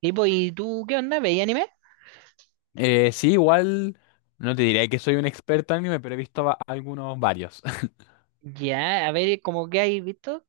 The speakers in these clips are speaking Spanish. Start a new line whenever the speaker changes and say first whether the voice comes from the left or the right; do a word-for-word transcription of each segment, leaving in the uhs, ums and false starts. right: Y pues, ¿y tú qué onda? ¿Veis anime?
left: Eh, sí, igual no te diré que soy un experto en anime, pero he visto va- algunos varios.
right: Ya, a ver, ¿como que hay visto?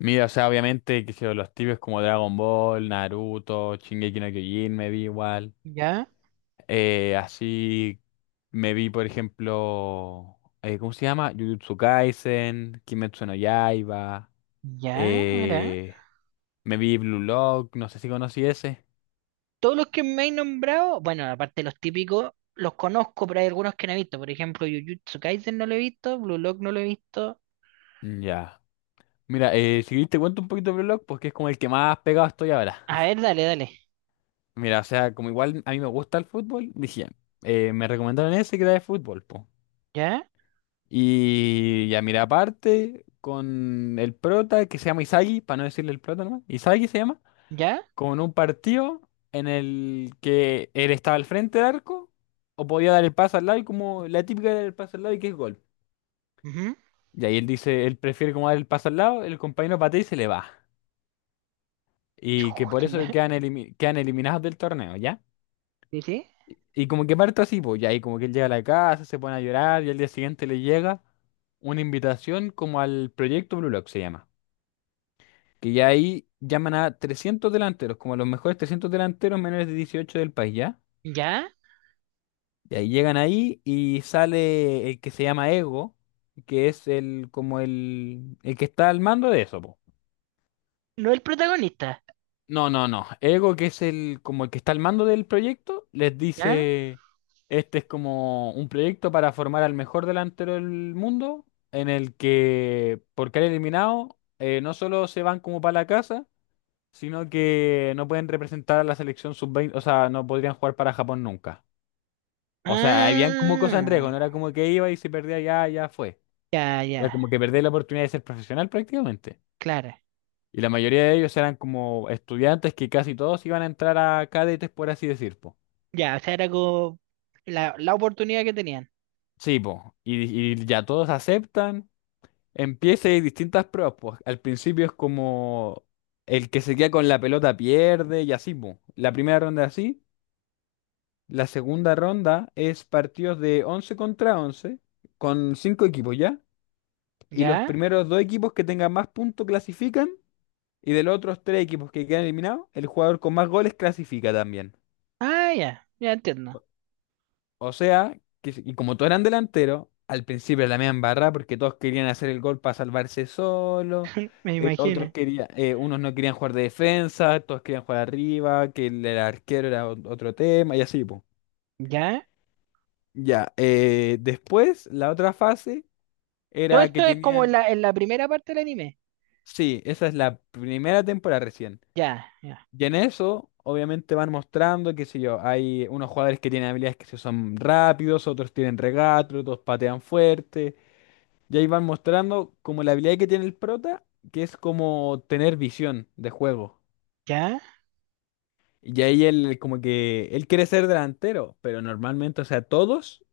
left: Mira, o sea, obviamente, que sé yo, los tibios como Dragon Ball, Naruto, Shingeki no Kyojin, me vi igual.
right: Ya,
left: Eh, así me vi, por ejemplo, eh, ¿cómo se llama? Jujutsu Kaisen, Kimetsu no Yaiba.
right: ya, mira.
left: eh, Me vi Blue Lock, no sé si conocí ese.
right: Todos los que me he nombrado, bueno, aparte de los típicos, los conozco, pero hay algunos que no he visto. Por ejemplo, Jujutsu Kaisen no lo he visto, Blue Lock no lo he visto.
left: Ya. Mira, eh, si te cuento un poquito de Blue Lock, porque es como el que más pegado estoy ahora.
right: A ver, dale, dale.
left: Mira, o sea, como igual a mí me gusta el fútbol, dije, eh, me recomendaron ese que era de fútbol, po.
right: ¿Ya?
left: Y ya, mira, aparte, con el prota, que se llama Isagi, para no decirle el prota nomás, Isagi se llama,
right: ¿Ya?
left: con un partido en el que él estaba al frente del arco, o podía dar el pase al lado, y como la típica era el pase al lado y que es gol.
right: Ujú.
left: Y ahí él dice, él prefiere como dar el pase al lado, el compañero patea y se le va. Y que por
right: Chuta,
left: eso
right: ya.
left: quedan, elimi- quedan eliminados del torneo, ¿ya?
right: ¿Sí, sí?
left: Y, y como que parto así, pues, ya, y como que él llega a la casa, se pone a llorar, y al día siguiente le llega una invitación como al proyecto Blue Lock, se llama. Que ya ahí llaman a trescientos delanteros, como a los mejores trescientos delanteros menores de dieciocho del país, ¿ya?
right: ¿Ya?
left: Y ahí llegan ahí y sale el que se llama Ego, que es el como el, el que está al mando de eso, pues.
right: No el protagonista.
left: No, no, no. Ego, que es el como el que está al mando del proyecto, les
right: ¿Ya?
left: dice, este es como un proyecto para formar al mejor delantero del mundo, en el que por caer eliminado eh, no solo se van como para la casa, sino que no pueden representar a la selección sub veinte, o sea, no podrían jugar para Japón nunca. O sea, habían como cosas en riesgo, no
right: Ah,
left: era como que iba y si perdía ya, ya fue.
right: ya,
left: Era
right: ya,
left: como que perdía la oportunidad de ser profesional prácticamente.
right: claro.
left: Y la mayoría de ellos eran como estudiantes que casi todos iban a entrar a cadetes, por así decir, po.
right: Ya, o sea, era como la, la oportunidad que tenían.
left: Sí, po. Y, y ya todos aceptan. Empieza y hay distintas pruebas, pues. Al principio es como el que se queda con la pelota pierde y así, po. La primera ronda es así. La segunda ronda es partidos de once contra once con cinco equipos ya. Y los
right: ¿Ya?
left: primeros dos equipos que tengan más puntos clasifican. Y de los otros tres equipos que quedan eliminados, el jugador con más goles clasifica también.
right: Ah, ya, ya entiendo.
left: O sea, que, y como todos eran delanteros, al principio la media barra porque todos querían hacer el gol para salvarse solo,
right: Me
left: eh, otros
right: imagino.
left: querían, eh, unos no querían jugar de defensa, todos querían jugar arriba, que el, el arquero era ot- otro tema y así, po.
right: ¿Ya?
left: Ya, eh, después la otra fase
right: Todo
left: era que
right: esto es como en
left: tenían,
right: la, en la primera parte del anime.
left: sí, esa es la primera temporada recién.
right: Ya, ya,
left: Y en eso, obviamente van mostrando, qué sé yo, hay unos jugadores que tienen habilidades que se son rápidos, otros tienen regates, otros patean fuerte. Y ahí van mostrando como la habilidad que tiene el prota, que es como tener visión de juego.
right: ya.
left: Y ahí él como que él quiere ser delantero, pero normalmente, o sea, todos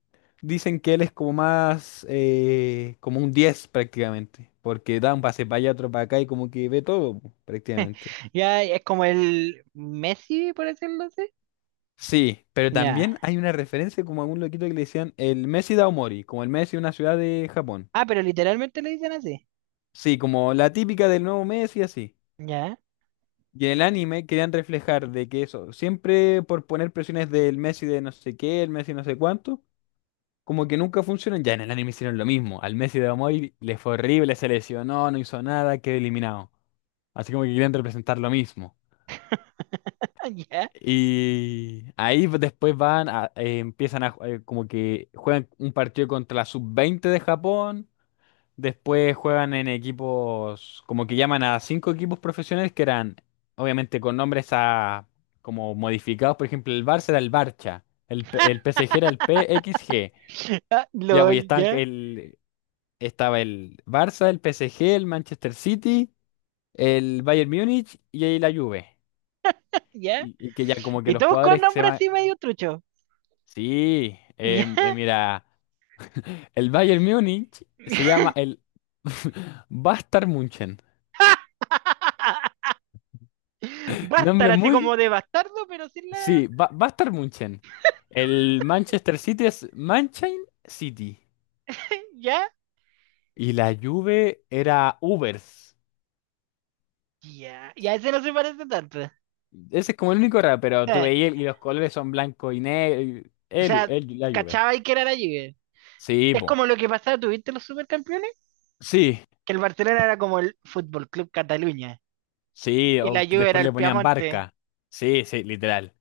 left: dicen que él es como más, eh, como un diez prácticamente, porque da un pase para allá, otro para acá y como que ve todo po, prácticamente.
right: Ya es como el Messi, por decirlo así.
left: Sí, pero
right: Ya.
left: también hay una referencia como a un loquito que le decían el Messi Daomori, como el Messi de una ciudad de Japón.
right: Ah, pero literalmente le dicen así.
left: Sí, como la típica del nuevo Messi, así.
right: Ya,
left: Y en el anime querían reflejar de que eso, siempre por poner presiones del Messi de no sé qué, el Messi no sé cuánto, como que nunca funcionan. Ya en el anime hicieron lo mismo. Al Messi de Amoy le fue horrible, se lesionó, no hizo nada, quedó eliminado. Así como que querían representar lo mismo.
right: ya.
left: Y ahí pues, después van, a- eh, empiezan a, ju- eh, como que juegan un partido contra la sub veinte de Japón. Después juegan en equipos, como que llaman a cinco equipos profesionales que eran, obviamente, con nombres a, como modificados. Por ejemplo, el Barça era el Barça, el, P- el P S G era el P X G.
right: Ah,
left: Ya, pues y
right: LOL,
left: estaban
right: ya,
left: el, estaba el Barça, el P S G, el Manchester City, el Bayern Múnich y ahí la Juve.
right: ya.
left: Y, y que ya como que
right: Y
left: los
right: todos con
left: jugadores que se
right: nombre
left: llaman...
right: así medio trucho.
left: Sí,
right: Ya.
left: em, eh, mira, el Bayern Múnich se llama el Bastard München.
right: Bastar,
left: Nombre
right: así
left: muy.
right: como de bastardo, pero sin la.
left: Sí, va, va a estar Munchen. El Manchester City es Manchine City.
right: Ya,
left: Y la Juve era Ubers.
right: ya. Ya ese no se parece tanto.
left: Ese es como el único raro, pero tú
right: Eh,
left: veías y los colores son blanco y negro.
right: o
left: El, Ju-
right: sea,
left: el- la Juve.
right: cachaba y que era allí.
left: Sí,
right: Es
left: po.
right: como lo que pasaba, ¿tuviste los supercampeones?
left: Sí,
right: Que el Barcelona era como el Fútbol Club Cataluña
left: sí,
right: y la
left: o
right: Juve era
left: después
right: el
left: le ponían
right: Piamonte.
left: Barca. Sí, sí, literal.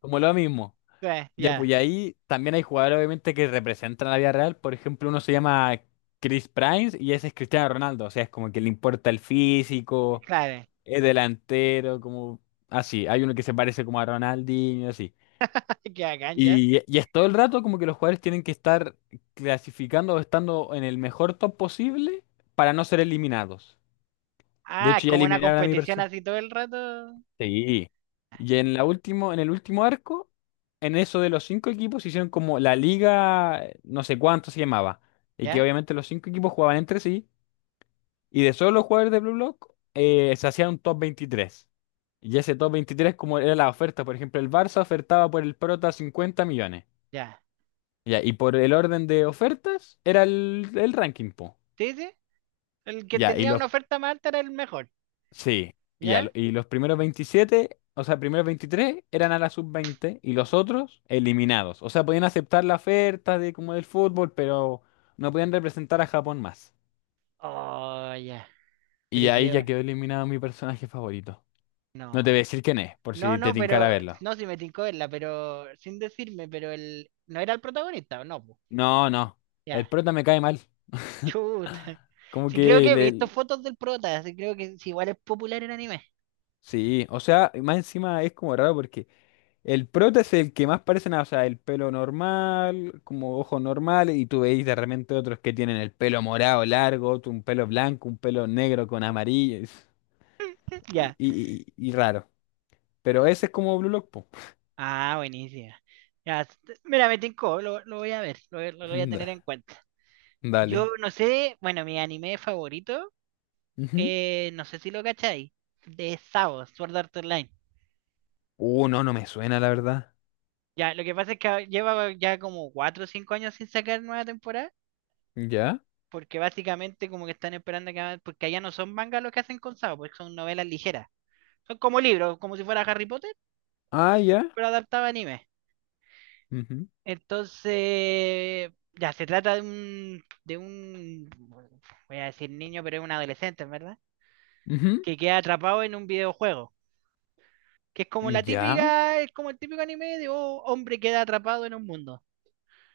left: Como lo mismo.
right: Ya,
left: Ya, pues y
right: ya,
left: ahí también hay jugadores obviamente que representan la vida real. Por ejemplo, uno se llama Chris Primes y ese es Cristiano Ronaldo. O sea, es como que le importa el físico.
right: claro.
left: Es delantero, como así. Hay uno que se parece como a Ronaldinho, así.
right: Qué bacán, ya.
left: Y, y es todo el rato como que los jugadores tienen que estar clasificando o estando en el mejor top posible para no ser eliminados. De
right: Ah, es
left: hecho, ya
right: como una
left: eliminaron a mi
right: competición
left: persona.
right: así todo el rato.
left: Sí. Y en la último, en el último arco, en eso de los cinco equipos, hicieron como la liga, eh, no sé cuánto se llamaba. Y que
right: Ya,
left: obviamente los cinco equipos jugaban entre sí. Y de solo los jugadores de Blue Block, eh, se hacía un top veintitrés. Y ese top veintitrés como era la oferta, por ejemplo, el Barça ofertaba por el Prota cincuenta millones.
right: ya.
left: Ya, y por el orden de ofertas era el, el ranking, po.
right: Sí, sí. El que
left: Ya, y
right: tenía
left: los,
right: una oferta más alta era el mejor.
left: sí, ya, lo-
right: ¿Ya?
left: y los primeros veintisiete, o sea, primeros veintitrés eran a la sub veinte y los otros eliminados. O sea, podían aceptar la oferta de como del fútbol, pero no podían representar a Japón más.
right: Oh, ya.
left: Y ahí
right: Brígido,
left: ya
right: va.
left: quedó eliminado mi personaje favorito. No te voy
right: No.
left: a decir quién es, por
right: No,
left: si te
right: no,
left: tincara
right: pero.
left: verlo.
right: No, si me tincó verla, pero. Sin decirme, pero él. No era el protagonista, ¿o no, po?
left: No, no. El
right: Ya.
left: prota me cae mal.
right: Chuta.
left: Como
right: Sí, creo
left: que
right: que he visto
left: le...
right: fotos del prota. Sí, creo que sí, igual es popular en anime.
left: Sí, o sea, más encima es como raro porque el prota es el que más parece nada. O sea, el pelo normal, como ojos normales, y tú veis de repente otros que tienen el pelo morado largo, otro un pelo blanco, un pelo negro con amarillo. es- Y,
right: Ya.
left: y- y- y raro. Pero ese es como Blue Lock, po.
right: Ah, buenísima. Ya. s- Mira, me tincó, lo, lo voy a ver, lo, voy- lo voy a tener
left: Da-
right: en cuenta. Yo
left: Dale.
right: no sé, bueno, mi anime favorito,
left: Ujú.
right: eh, no sé si lo cacháis, de Sao, Sword Art Online.
left: Uh, no, no me suena, la verdad.
right: Ya, lo que pasa es que ahora lleva ya como cuatro o cinco años sin sacar nueva temporada,
left: ¿Ya?
right: porque básicamente como que están esperando que hagan- porque allá no son mangas lo que hacen con Sao, porque son novelas ligeras. Son como libros, como si fuera Harry Potter,
left: Ah, ya.
right: pero adaptado a anime.
left: Ujú.
right: Entonces, ya, se trata de un, de un, voy a decir niño, pero es un adolescente, en ¿verdad?
left: Ujú.
right: Que queda atrapado en un videojuego, que es como la
left: ¿Ya?
right: típica, es como el típico anime de oh, hombre queda atrapado en un mundo.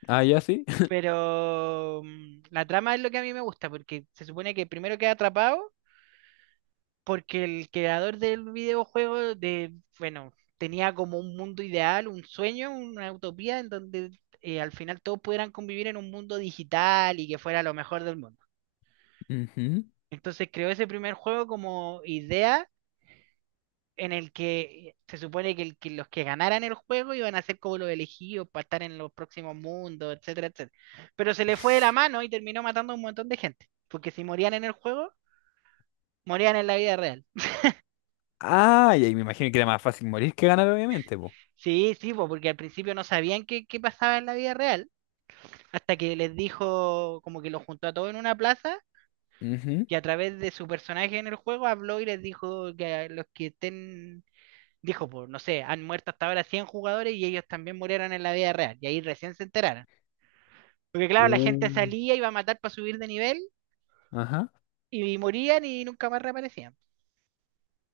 left: Ah, ya sí.
right: Pero mm, la trama es lo que a mí me gusta, porque se supone que primero queda atrapado porque el creador del videojuego, de, bueno, tenía como un mundo ideal, un sueño, una utopía en donde eh, al final todos pudieran convivir en un mundo digital y que fuera lo mejor del mundo.
left: Ujú.
right: Entonces creó ese primer juego como idea en el que eh, se supone que, el- que los que ganaran el juego iban a ser como los elegidos para estar en los próximos mundos, etcétera, etcétera. Pero se le fue de la mano y terminó matando a un montón de gente, porque si morían en el juego, morían en la vida real.
left: Ah, y ahí me imagino que era más fácil morir que ganar, obviamente, po.
right: Sí, sí, po, porque al principio no sabían qué, qué pasaba en la vida real, hasta que les dijo, como que los juntó a todos en una plaza,
left: Ujú.
right: y a través de su personaje en el juego habló y les dijo que a los que estén, dijo, pues, no sé, han muerto hasta ahora cien jugadores y ellos también murieron en la vida real, y ahí recién se enteraron. Porque claro, la gente
left: Uh,
right: salía, iba a matar para subir de nivel,
left: Ajá.
right: y morían y nunca más reaparecían.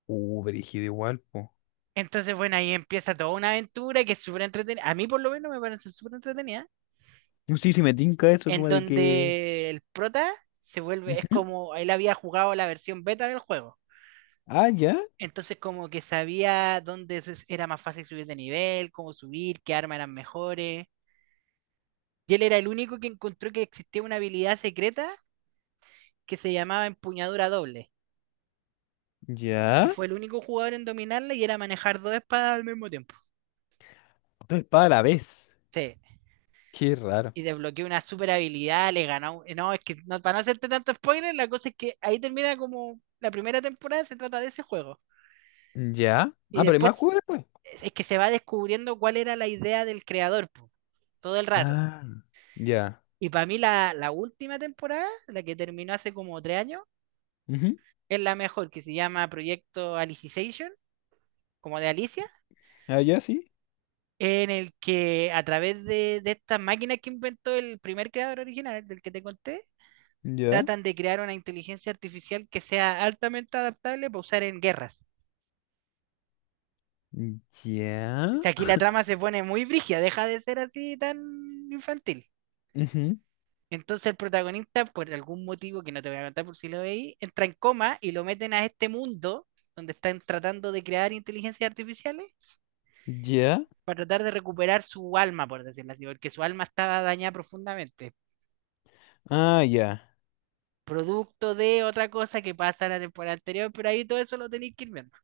left: Uh, brígido igual, po.
right: Entonces, bueno, ahí empieza toda una aventura que es súper entretenida. A mí por lo menos me parece súper entretenida.
left: No sé si me tinca eso,
right: En
left: como de que.
right: donde el prota se vuelve, es
left: Ujú.
right: como, él había jugado la versión beta del juego.
left: Ah, ya.
right: Entonces como que sabía dónde se- era más fácil subir de nivel, cómo subir, qué armas eran mejores. Y él era el único que encontró que existía una habilidad secreta que se llamaba empuñadura doble. Y
left: Ya.
right: fue el único jugador en dominarla y era manejar dos espadas al mismo tiempo.
left: Dos espadas a la vez.
right: Sí.
left: Qué raro.
right: Y desbloqueó una super habilidad, le ganó. eh, No, es que no, para no hacerte tanto spoiler, la cosa es que ahí termina como la primera temporada, se trata de ese juego.
left: Ya.
right: Y
left: Ah, pero hay
right: después
left: más juegos después.
right: es que se va descubriendo cuál era la idea del creador, po, todo el rato.
left: Ah, ya.
right: Y para mí la, la última temporada, la que terminó hace como tres años,
left: Ujú.
right: es la mejor, que se llama Proyecto Alicization, como de Alicia,
left: Ah, ya, sí.
right: en el que a través de, de estas máquinas que inventó el primer creador original, del que te conté,
left: Ya.
right: tratan de crear una inteligencia artificial que sea altamente adaptable para usar en guerras. O
left: Ya.
right: sea, aquí la trama se pone muy brígida, deja de ser así tan infantil.
left: Ujú.
right: Entonces el protagonista, por algún motivo que no te voy a contar por si lo veis, entra en coma y lo meten a este mundo donde están tratando de crear inteligencias artificiales
left: Ya.
right: para tratar de recuperar su alma, por decirlo así, porque su alma estaba dañada profundamente,
left: Ah, ya.
right: producto de otra cosa que pasa en la temporada anterior, pero ahí todo eso lo tenéis que ir viendo.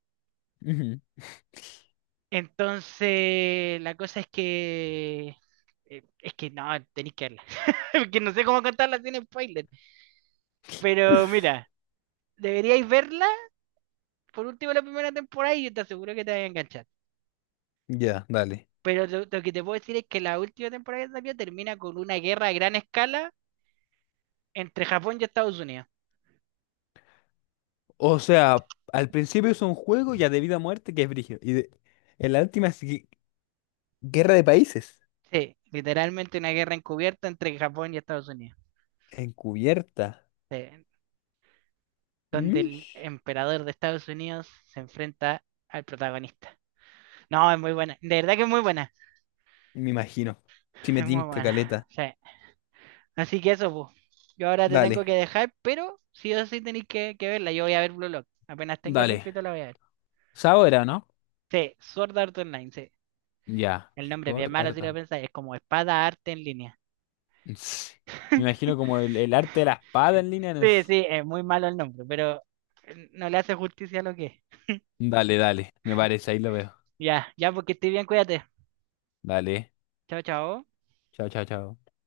left: Ujú.
right: Entonces, la cosa es que eh, es que no, tenéis que verla, porque no sé cómo contarla sin spoiler, pero mira, deberíais verla por último la primera temporada y yo te aseguro que te vas a enganchar.
left: Ya, dale.
right: Pero lo, lo que te puedo decir es que la última temporada que salió termina con una guerra a gran escala entre Japón y Estados Unidos.
left: O sea, al principio es un juego ya de vida o muerte que es brígido. Y de- en la última es gui- guerra de países.
right: Sí, literalmente una guerra encubierta entre Japón y Estados Unidos.
left: Encubierta.
right: Sí, donde el
left: Mish.
right: emperador de Estados Unidos se enfrenta al protagonista. No, es muy buena. De verdad que es muy buena.
left: Me imagino. Si me
right: Es muy
left: tinca
right: buena.
left: caleta.
right: Sí. Así que eso, pues. Yo ahora te tengo
left: Dale.
right: que dejar, pero sí o sí tenéis que, que verla. Yo voy a ver Blue Lock. Apenas tenga
left: Dale.
right: tiempito la voy a ver.
left: Sabora, ¿no?
right: Sí, Sword Art Online, sí.
left: Ya.
right: El nombre es bien
left: Sword
right: malo si
left: Art
right: lo
left: and-
right: pensáis, es como espada arte en línea.
left: Ts. Me imagino como el, el arte de la espada en línea. No
right: Sí,
left: es-
right: sí, es muy malo el nombre, pero eh, no le hace justicia a lo que es.
left: Dale, dale. Me parece, ahí lo veo.
right: Ya, ya, porque estoy bien, cuídate.
left: Dale.
right: Chao, chao.
left: Chao, chao, chao.